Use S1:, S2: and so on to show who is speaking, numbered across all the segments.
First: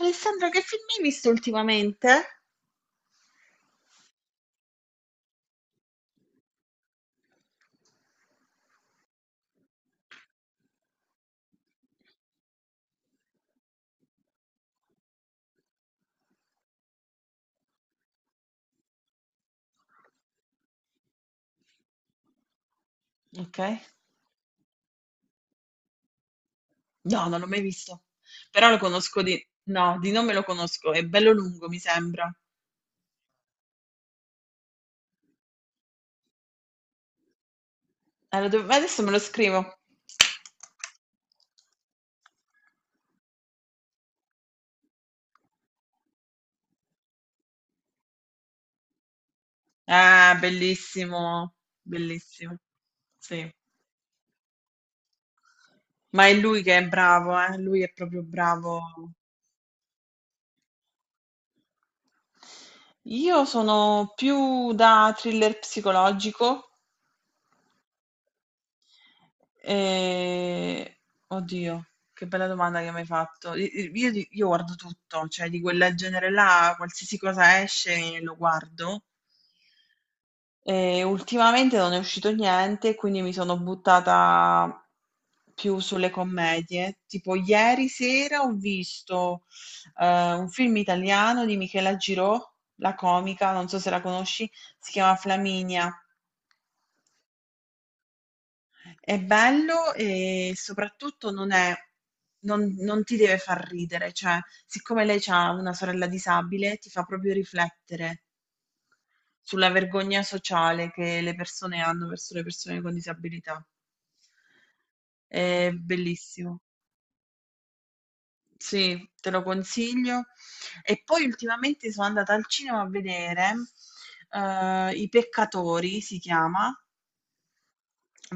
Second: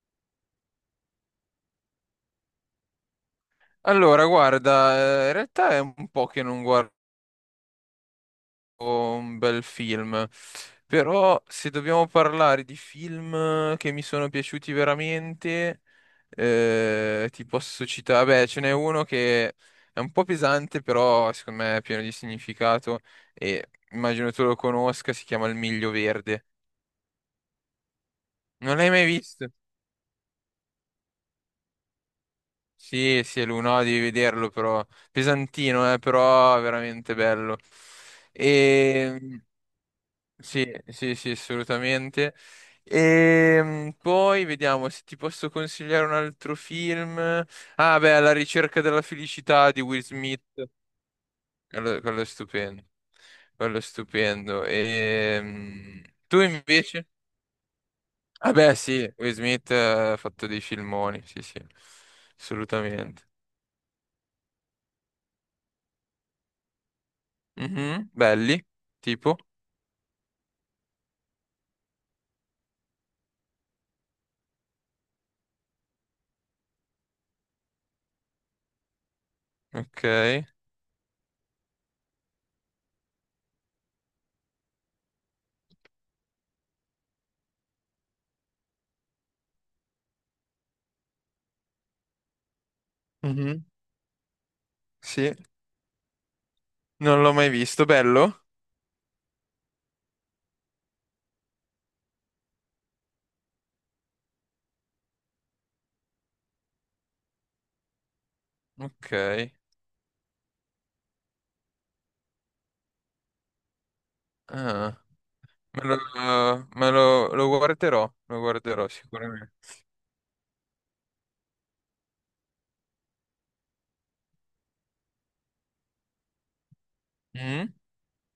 S1: Alessandra, che film hai visto ultimamente?
S2: Allora, guarda, in realtà è un po' che non guardo un bel film, però se dobbiamo parlare di film che mi sono piaciuti veramente, ti posso citare, beh, ce n'è uno che è un po' pesante, però secondo me è pieno di significato
S1: Ok?
S2: e immagino tu lo conosca, si chiama Il Miglio Verde.
S1: No, non l'ho mai visto. Però
S2: Non
S1: lo
S2: l'hai mai
S1: conosco di...
S2: visto?
S1: No, di nome lo conosco. È bello lungo, mi sembra.
S2: Sì, sì, è lui, no, devi vederlo però, pesantino, però veramente bello.
S1: Allora, adesso me lo
S2: E...
S1: scrivo.
S2: Sì, sì, sì, assolutamente. E poi vediamo se ti posso consigliare un altro film. Ah, beh, La ricerca della felicità di Will
S1: Ah,
S2: Smith.
S1: bellissimo.
S2: Quello è
S1: Bellissimo.
S2: stupendo.
S1: Sì.
S2: Quello è stupendo. E
S1: Ma è
S2: tu
S1: lui che è
S2: invece?
S1: bravo, eh? Lui è proprio
S2: Ah, beh,
S1: bravo.
S2: sì, Will Smith ha fatto dei filmoni. Sì, sì, assolutamente.
S1: Io sono più da thriller psicologico.
S2: Mhm, belli, tipo.
S1: E... Oddio, che bella domanda che mi hai fatto. Io, io guardo tutto, cioè di quel genere là, qualsiasi cosa esce lo guardo.
S2: Ok.
S1: E ultimamente non è uscito niente, quindi mi sono buttata più sulle commedie. Tipo ieri sera ho visto un film italiano di Michela Girò, la comica,
S2: Mhm,
S1: non so se la conosci, si chiama
S2: sì,
S1: Flaminia.
S2: non l'ho mai visto. Bello?
S1: È bello e soprattutto non ti deve far ridere, cioè siccome lei c'ha una sorella disabile, ti fa proprio riflettere
S2: Ok.
S1: sulla vergogna sociale che le persone hanno verso le persone con disabilità.
S2: Ah.
S1: È bellissimo.
S2: Lo guarderò
S1: Sì, te lo
S2: sicuramente.
S1: consiglio. E poi ultimamente sono andata al cinema a vedere, I Peccatori, si chiama.
S2: Mm?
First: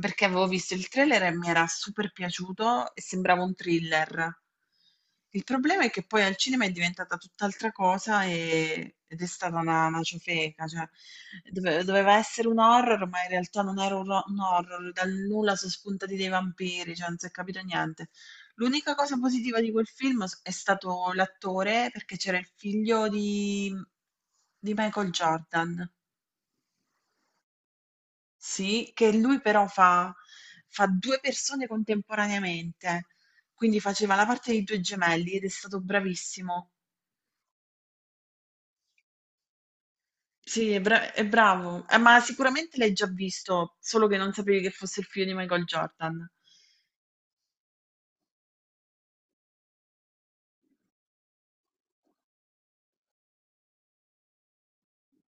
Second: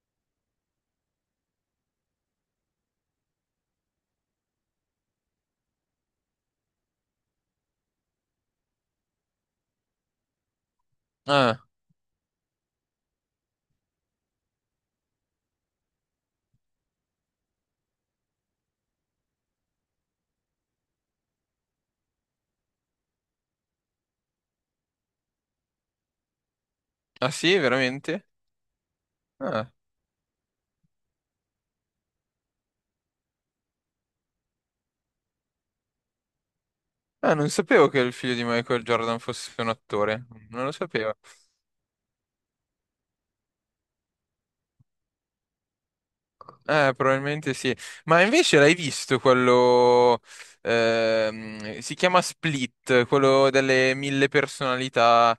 S1: Perché avevo visto il trailer e mi era super piaciuto e sembrava un thriller. Il problema è che poi al cinema è diventata tutt'altra cosa ed è stata una ciofeca, cioè
S2: Ah,
S1: doveva essere un horror, ma in realtà non era un horror, dal nulla sono spuntati dei vampiri, cioè non si è capito niente. L'unica cosa positiva di quel film è stato l'attore, perché c'era il figlio di Michael Jordan,
S2: ah sì, veramente?
S1: sì, che lui però
S2: Ah.
S1: fa 2 persone contemporaneamente, quindi faceva la parte di 2 gemelli ed è stato bravissimo.
S2: Ah, non sapevo che il figlio di Michael Jordan fosse un attore, non
S1: Sì,
S2: lo sapevo.
S1: è bravo, ma sicuramente l'hai già visto, solo che non sapevi che fosse il figlio di Michael Jordan.
S2: Probabilmente sì. Ma invece l'hai visto quello, si chiama Split, quello delle mille personalità.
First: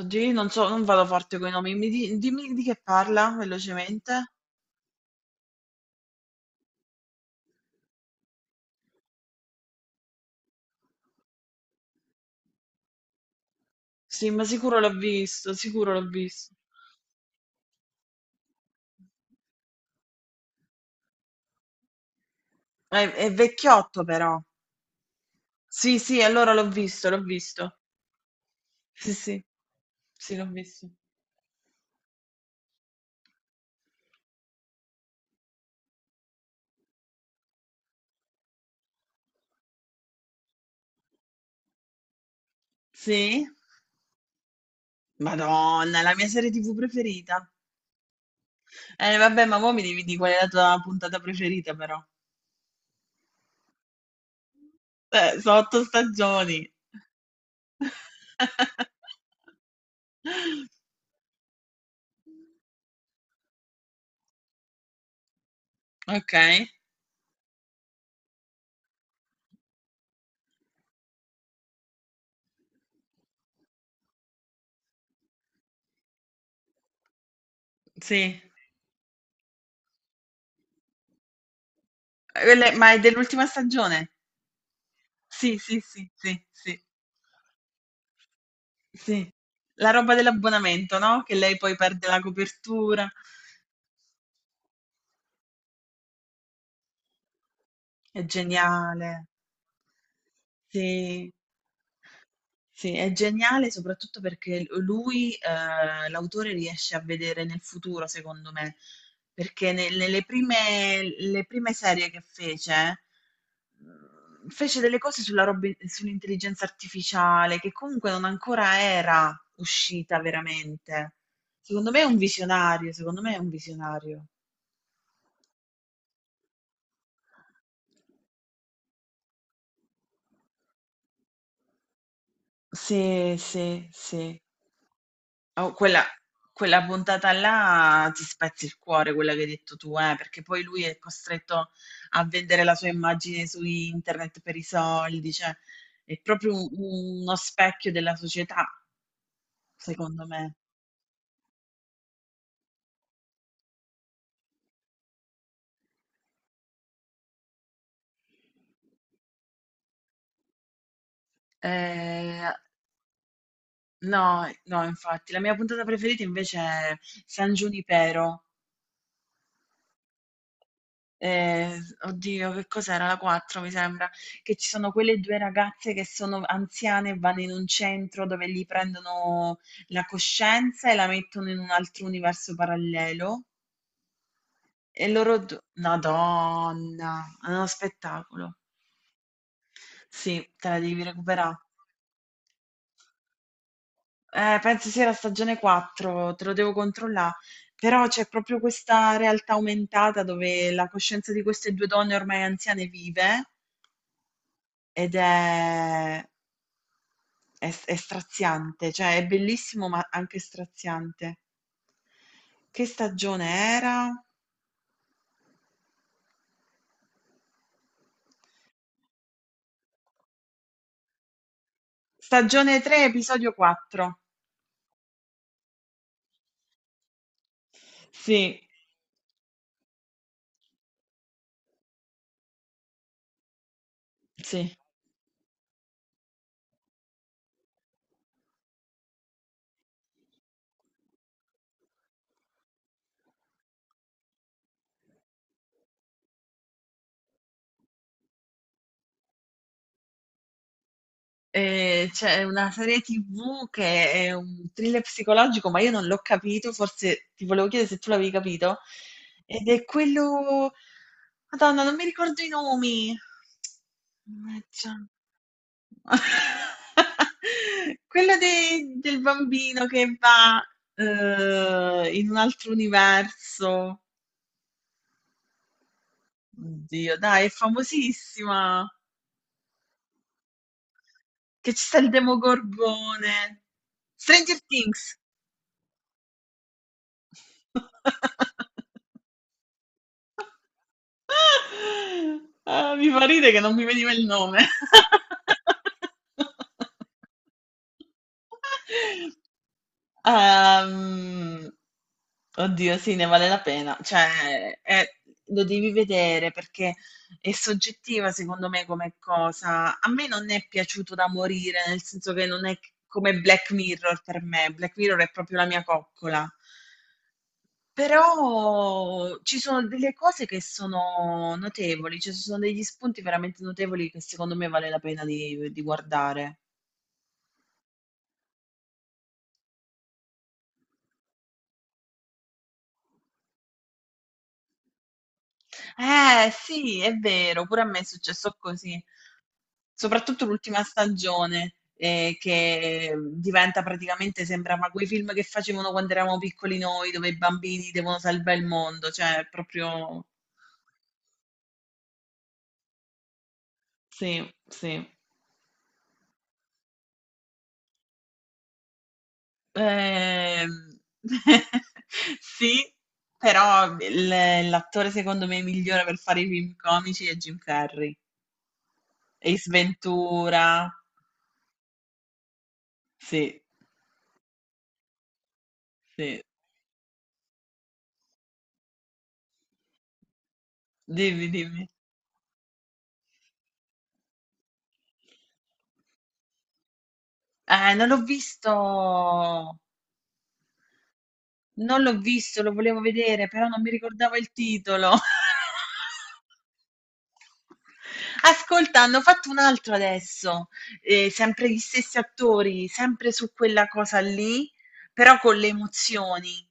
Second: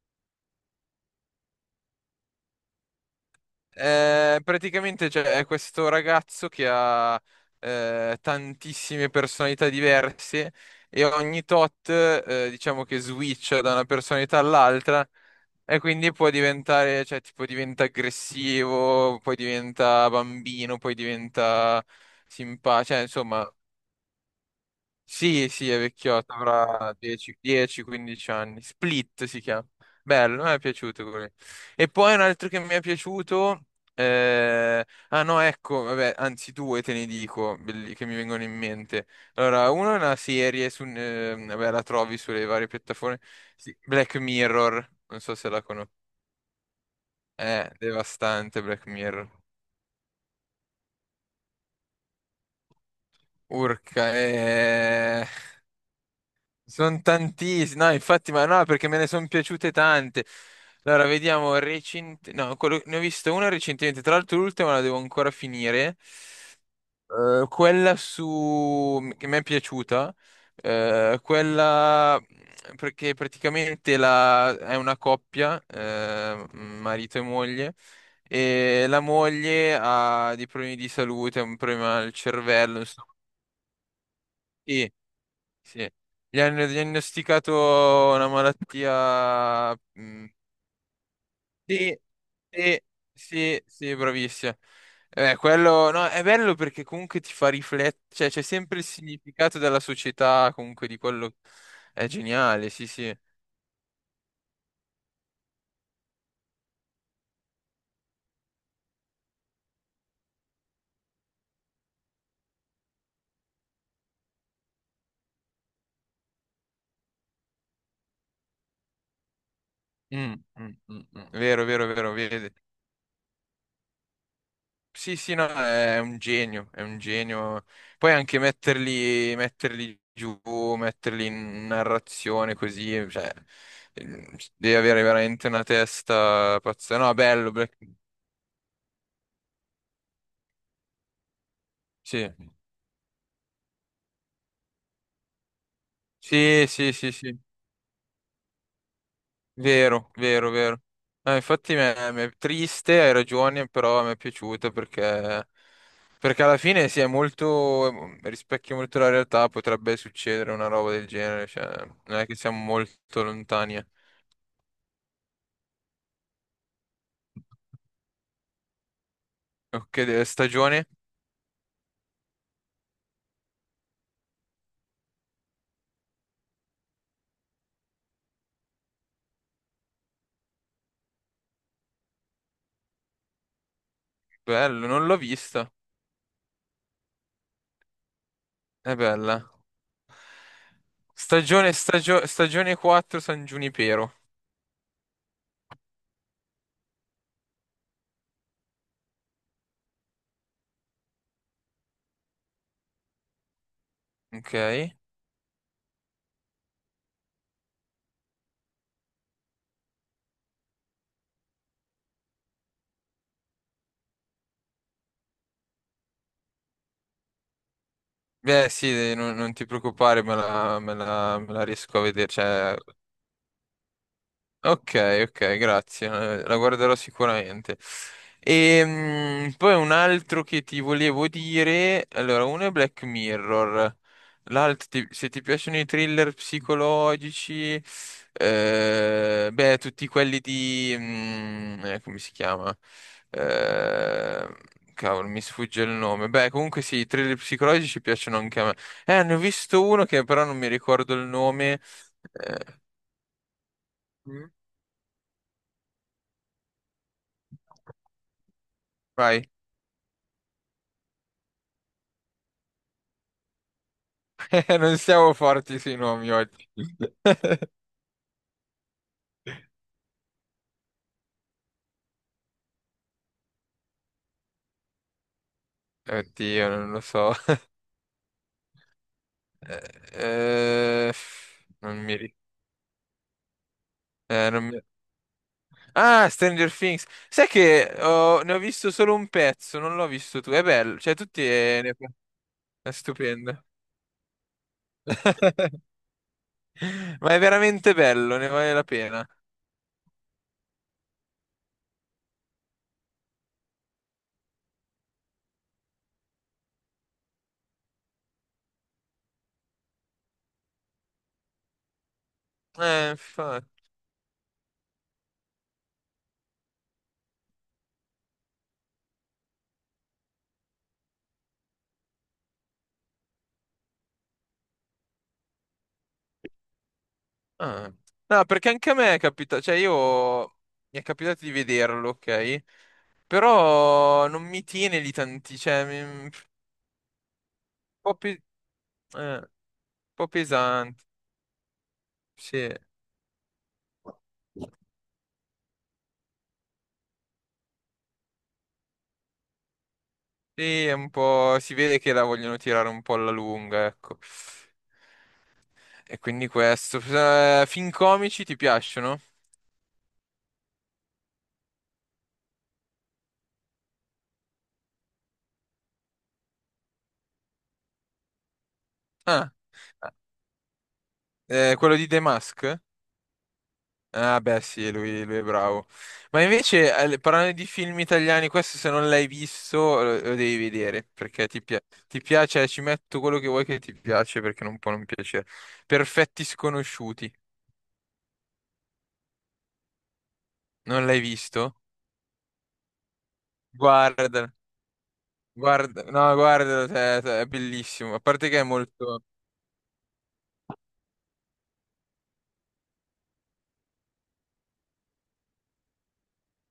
S1: Oddio, io non so, non vado forte con i nomi, dimmi di che parla velocemente.
S2: Praticamente c'è è questo ragazzo che ha tantissime personalità diverse e ogni tot, diciamo che switch da una
S1: Sì,
S2: personalità
S1: ma sicuro l'ho
S2: all'altra
S1: visto,
S2: e
S1: sicuro l'ho
S2: quindi può
S1: visto.
S2: diventare, cioè tipo diventa aggressivo, poi diventa bambino, poi diventa simpatico, cioè
S1: È
S2: insomma
S1: vecchiotto però.
S2: sì, sì, è
S1: Sì, sì,
S2: vecchiotto,
S1: allora l'ho
S2: avrà
S1: visto, l'ho
S2: 10,
S1: visto.
S2: 10-15 anni.
S1: Sì,
S2: Split si
S1: sì,
S2: chiama.
S1: sì,
S2: Bello,
S1: l'ho
S2: mi è
S1: visto.
S2: piaciuto quello. E poi un altro che mi è piaciuto. eh, Ah no, ecco, vabbè, anzi due te ne dico, che mi vengono in mente. Allora, uno è una serie, vabbè, la trovi sulle varie piattaforme.
S1: Sì?
S2: Sì, Black Mirror, non so se la conosci.
S1: Madonna, è la mia serie TV preferita.
S2: Devastante Black Mirror.
S1: Vabbè, ma mo' mi devi dì qual è la tua puntata preferita però.
S2: Urca,
S1: Sono 8 stagioni.
S2: sono tantissime, no, infatti, ma no, perché me ne sono piaciute tante. Allora, vediamo, no, ne ho vista una recentemente, tra l'altro l'ultima la devo ancora finire.
S1: Okay,
S2: Quella che mi è piaciuta, quella perché praticamente è una coppia, marito e moglie,
S1: sì.
S2: e la moglie ha dei problemi di salute, ha un problema al
S1: Quelle
S2: cervello,
S1: ma è
S2: insomma.
S1: dell'ultima stagione?
S2: Sì.
S1: Sì, sì,
S2: Sì.
S1: sì,
S2: Gli
S1: sì,
S2: hanno
S1: sì,
S2: diagnosticato una
S1: sì.
S2: malattia.
S1: La roba
S2: Mm,
S1: dell'abbonamento, no, che lei poi
S2: sì,
S1: perde la
S2: sì,
S1: copertura.
S2: sì, sì, bravissima. Quello no, è bello perché comunque ti fa riflettere,
S1: È
S2: cioè c'è sempre il
S1: geniale.
S2: significato della società, comunque di
S1: Sì.
S2: quello è geniale, sì,
S1: Sì, è
S2: sì.
S1: geniale soprattutto perché l lui, l'autore riesce a vedere nel futuro secondo me, perché ne nelle prime le prime serie che fece, fece delle cose sulla robe sull'intelligenza artificiale che comunque non ancora era uscita
S2: Mm, mm, mm,
S1: veramente.
S2: mm. Vero, vero,
S1: Secondo me è
S2: vero,
S1: un
S2: vedi.
S1: visionario, secondo me è un visionario.
S2: Sì, sì, no, è un genio, è un genio. Poi anche metterli giù, metterli in narrazione così, cioè,
S1: Sì, sì,
S2: eh,
S1: sì.
S2: devi avere veramente una
S1: Oh,
S2: testa
S1: quella
S2: pazza. No,
S1: puntata
S2: bello,
S1: là ti spezzi il cuore, quella che hai detto tu, perché poi lui è costretto a
S2: Sì,
S1: vendere la sua immagine su internet per i soldi, cioè è proprio
S2: sì, sì, sì,
S1: uno
S2: sì,
S1: specchio della società,
S2: vero,
S1: secondo
S2: vero,
S1: me.
S2: vero. No, infatti mi è triste, hai ragione, però mi è piaciuta perché alla fine si è molto, rispecchia molto la realtà, potrebbe succedere una roba del genere, cioè, non è che
S1: Eh,
S2: siamo molto lontani.
S1: no, no, infatti, la mia puntata preferita invece è San Giunipero.
S2: Ok, stagione?
S1: Ehm, oddio che cos'era? La 4 mi sembra, che ci sono quelle 2 ragazze che sono anziane e vanno in un centro dove gli prendono la coscienza e la mettono in un altro universo parallelo
S2: Bello,
S1: e
S2: non l'ho
S1: loro du
S2: vista.
S1: Madonna, è uno spettacolo.
S2: È bella.
S1: Sì, te la devi recuperà.
S2: Stagione 4, San Giunipero.
S1: Penso sia la stagione 4, te lo devo controllà. Però c'è proprio questa realtà aumentata dove la coscienza di queste 2 donne ormai anziane vive
S2: Ok.
S1: ed è È s è straziante, cioè è bellissimo, ma anche straziante. Che stagione era?
S2: Beh, sì, non ti preoccupare, me la riesco a vedere. Cioè,
S1: Stagione 3, episodio 4.
S2: ok, ok, grazie, la guarderò sicuramente.
S1: Sì,
S2: E poi un altro che ti volevo dire, allora, uno è Black Mirror,
S1: sì.
S2: l'altro, se ti piacciono i thriller psicologici, beh, tutti quelli di, come si chiama? Eh, cavolo, mi sfugge il nome. Beh, comunque sì, i thriller psicologici piacciono anche a me. Ne ho visto uno che però non mi ricordo il nome.
S1: C'è una
S2: eh,
S1: serie TV che è
S2: Mm.
S1: un thriller psicologico, ma io non l'ho capito, forse ti volevo chiedere se tu l'avevi capito.
S2: Vai.
S1: Ed è quello... Madonna, non mi ricordo i nomi. Mannaggia.
S2: Non siamo forti sui nomi oggi.
S1: Quello del bambino che va, in un altro universo.
S2: Oddio, non lo
S1: Oddio,
S2: so.
S1: dai, è famosissima.
S2: Eh, eh,
S1: Che ci sta
S2: non
S1: il
S2: mi... ri-
S1: Demogorgone. Stranger
S2: non mi-
S1: Things.
S2: Ah, Stranger Things. Sai che ne ho visto solo un pezzo, non l'ho visto tu. È bello, cioè è
S1: Ah, mi fa ridere che
S2: stupendo.
S1: non mi veniva il nome.
S2: Ma è veramente bello, ne vale la pena.
S1: Ehm, oddio, sì, ne vale la pena. Cioè, lo devi vedere perché è soggettiva, secondo me, come cosa. A me non è piaciuto da morire, nel senso che non è
S2: Eh,
S1: come
S2: infa-
S1: Black Mirror per me. Black Mirror è proprio la mia coccola. Però ci sono delle cose che sono notevoli, cioè ci sono degli spunti veramente notevoli che secondo me vale la pena di guardare.
S2: ah. No, perché anche a me è capitato, cioè io mi è capitato di vederlo, ok? Però non mi tiene lì tanti, cioè, mi-
S1: Eh sì, è vero, pure a me è
S2: po' pe-
S1: successo così,
S2: un po'
S1: soprattutto l'ultima
S2: pesante,
S1: stagione,
S2: sì.
S1: che diventa praticamente, sembrava quei film che facevano quando eravamo piccoli noi, dove i bambini devono salvare il mondo, cioè è proprio...
S2: Sì, è un po', si vede che la vogliono tirare un po' alla lunga, ecco.
S1: Sì, sì.
S2: E quindi questo. Film comici ti piacciono?
S1: Ehm, sì, però l'attore secondo me migliore per fare i film comici è Jim Carrey.
S2: Ah,
S1: Ace Ventura,
S2: quello di The Mask?
S1: sì,
S2: Ah, beh, sì, lui è bravo. Ma
S1: sì,
S2: invece, parlando di film italiani, questo se non l'hai visto, lo devi vedere, perché
S1: dimmi, dimmi.
S2: ti piace, ci metto quello che vuoi che ti piace, perché non può non piacere. Perfetti sconosciuti,
S1: Non l'ho visto,
S2: non l'hai visto?
S1: non l'ho visto, lo volevo vedere, però non mi ricordavo il
S2: Guarda.
S1: titolo.
S2: Guarda, no, guarda, cioè, è bellissimo. A parte che è
S1: Ascolta, hanno
S2: molto.
S1: fatto un altro adesso, sempre gli stessi attori, sempre su quella cosa lì, però con le emozioni.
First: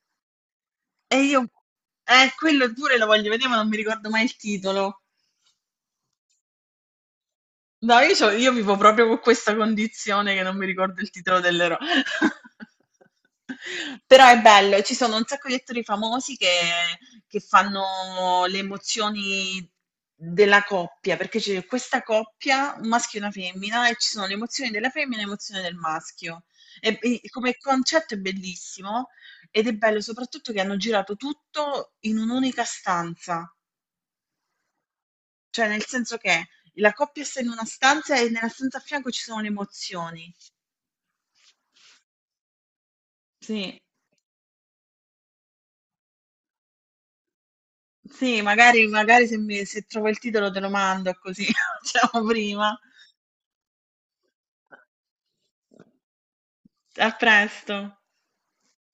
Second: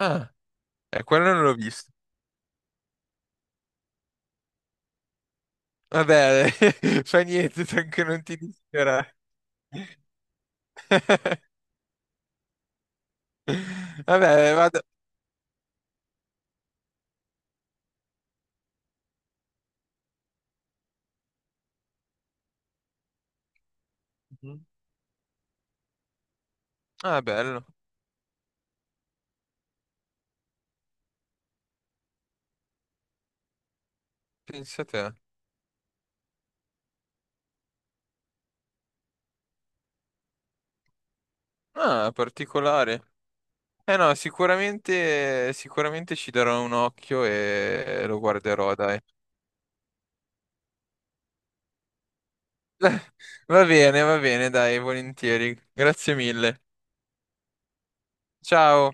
S2: Ah,
S1: E
S2: quello
S1: io,
S2: non l'ho visto.
S1: quello pure lo voglio vedere, ma non mi ricordo mai il titolo.
S2: Vabbè, fa niente,
S1: No,
S2: tanto
S1: io,
S2: non ti
S1: io vivo
S2: dispera.
S1: proprio con questa condizione che non mi ricordo il titolo dell'eroe. Però è
S2: Vabbè, vado.
S1: bello, ci sono un sacco di attori famosi che fanno le emozioni della coppia, perché c'è questa coppia, un maschio e una femmina, e ci sono le
S2: Mhm.
S1: emozioni della femmina e le emozioni del maschio.
S2: Ah,
S1: E come
S2: bello.
S1: concetto è bellissimo ed è bello soprattutto che hanno girato tutto in un'unica stanza.
S2: Pensa a te.
S1: Cioè, nel senso che la coppia sta in una stanza e nella stanza a fianco ci sono le emozioni.
S2: Ah, particolare.
S1: Sì,
S2: Eh no, sicuramente, sicuramente ci darò un occhio e lo
S1: sì,
S2: guarderò,
S1: magari,
S2: dai.
S1: magari se trovo il titolo te lo mando così facciamo prima.
S2: Va bene, dai, volentieri. Grazie mille.
S1: A presto.
S2: Ciao.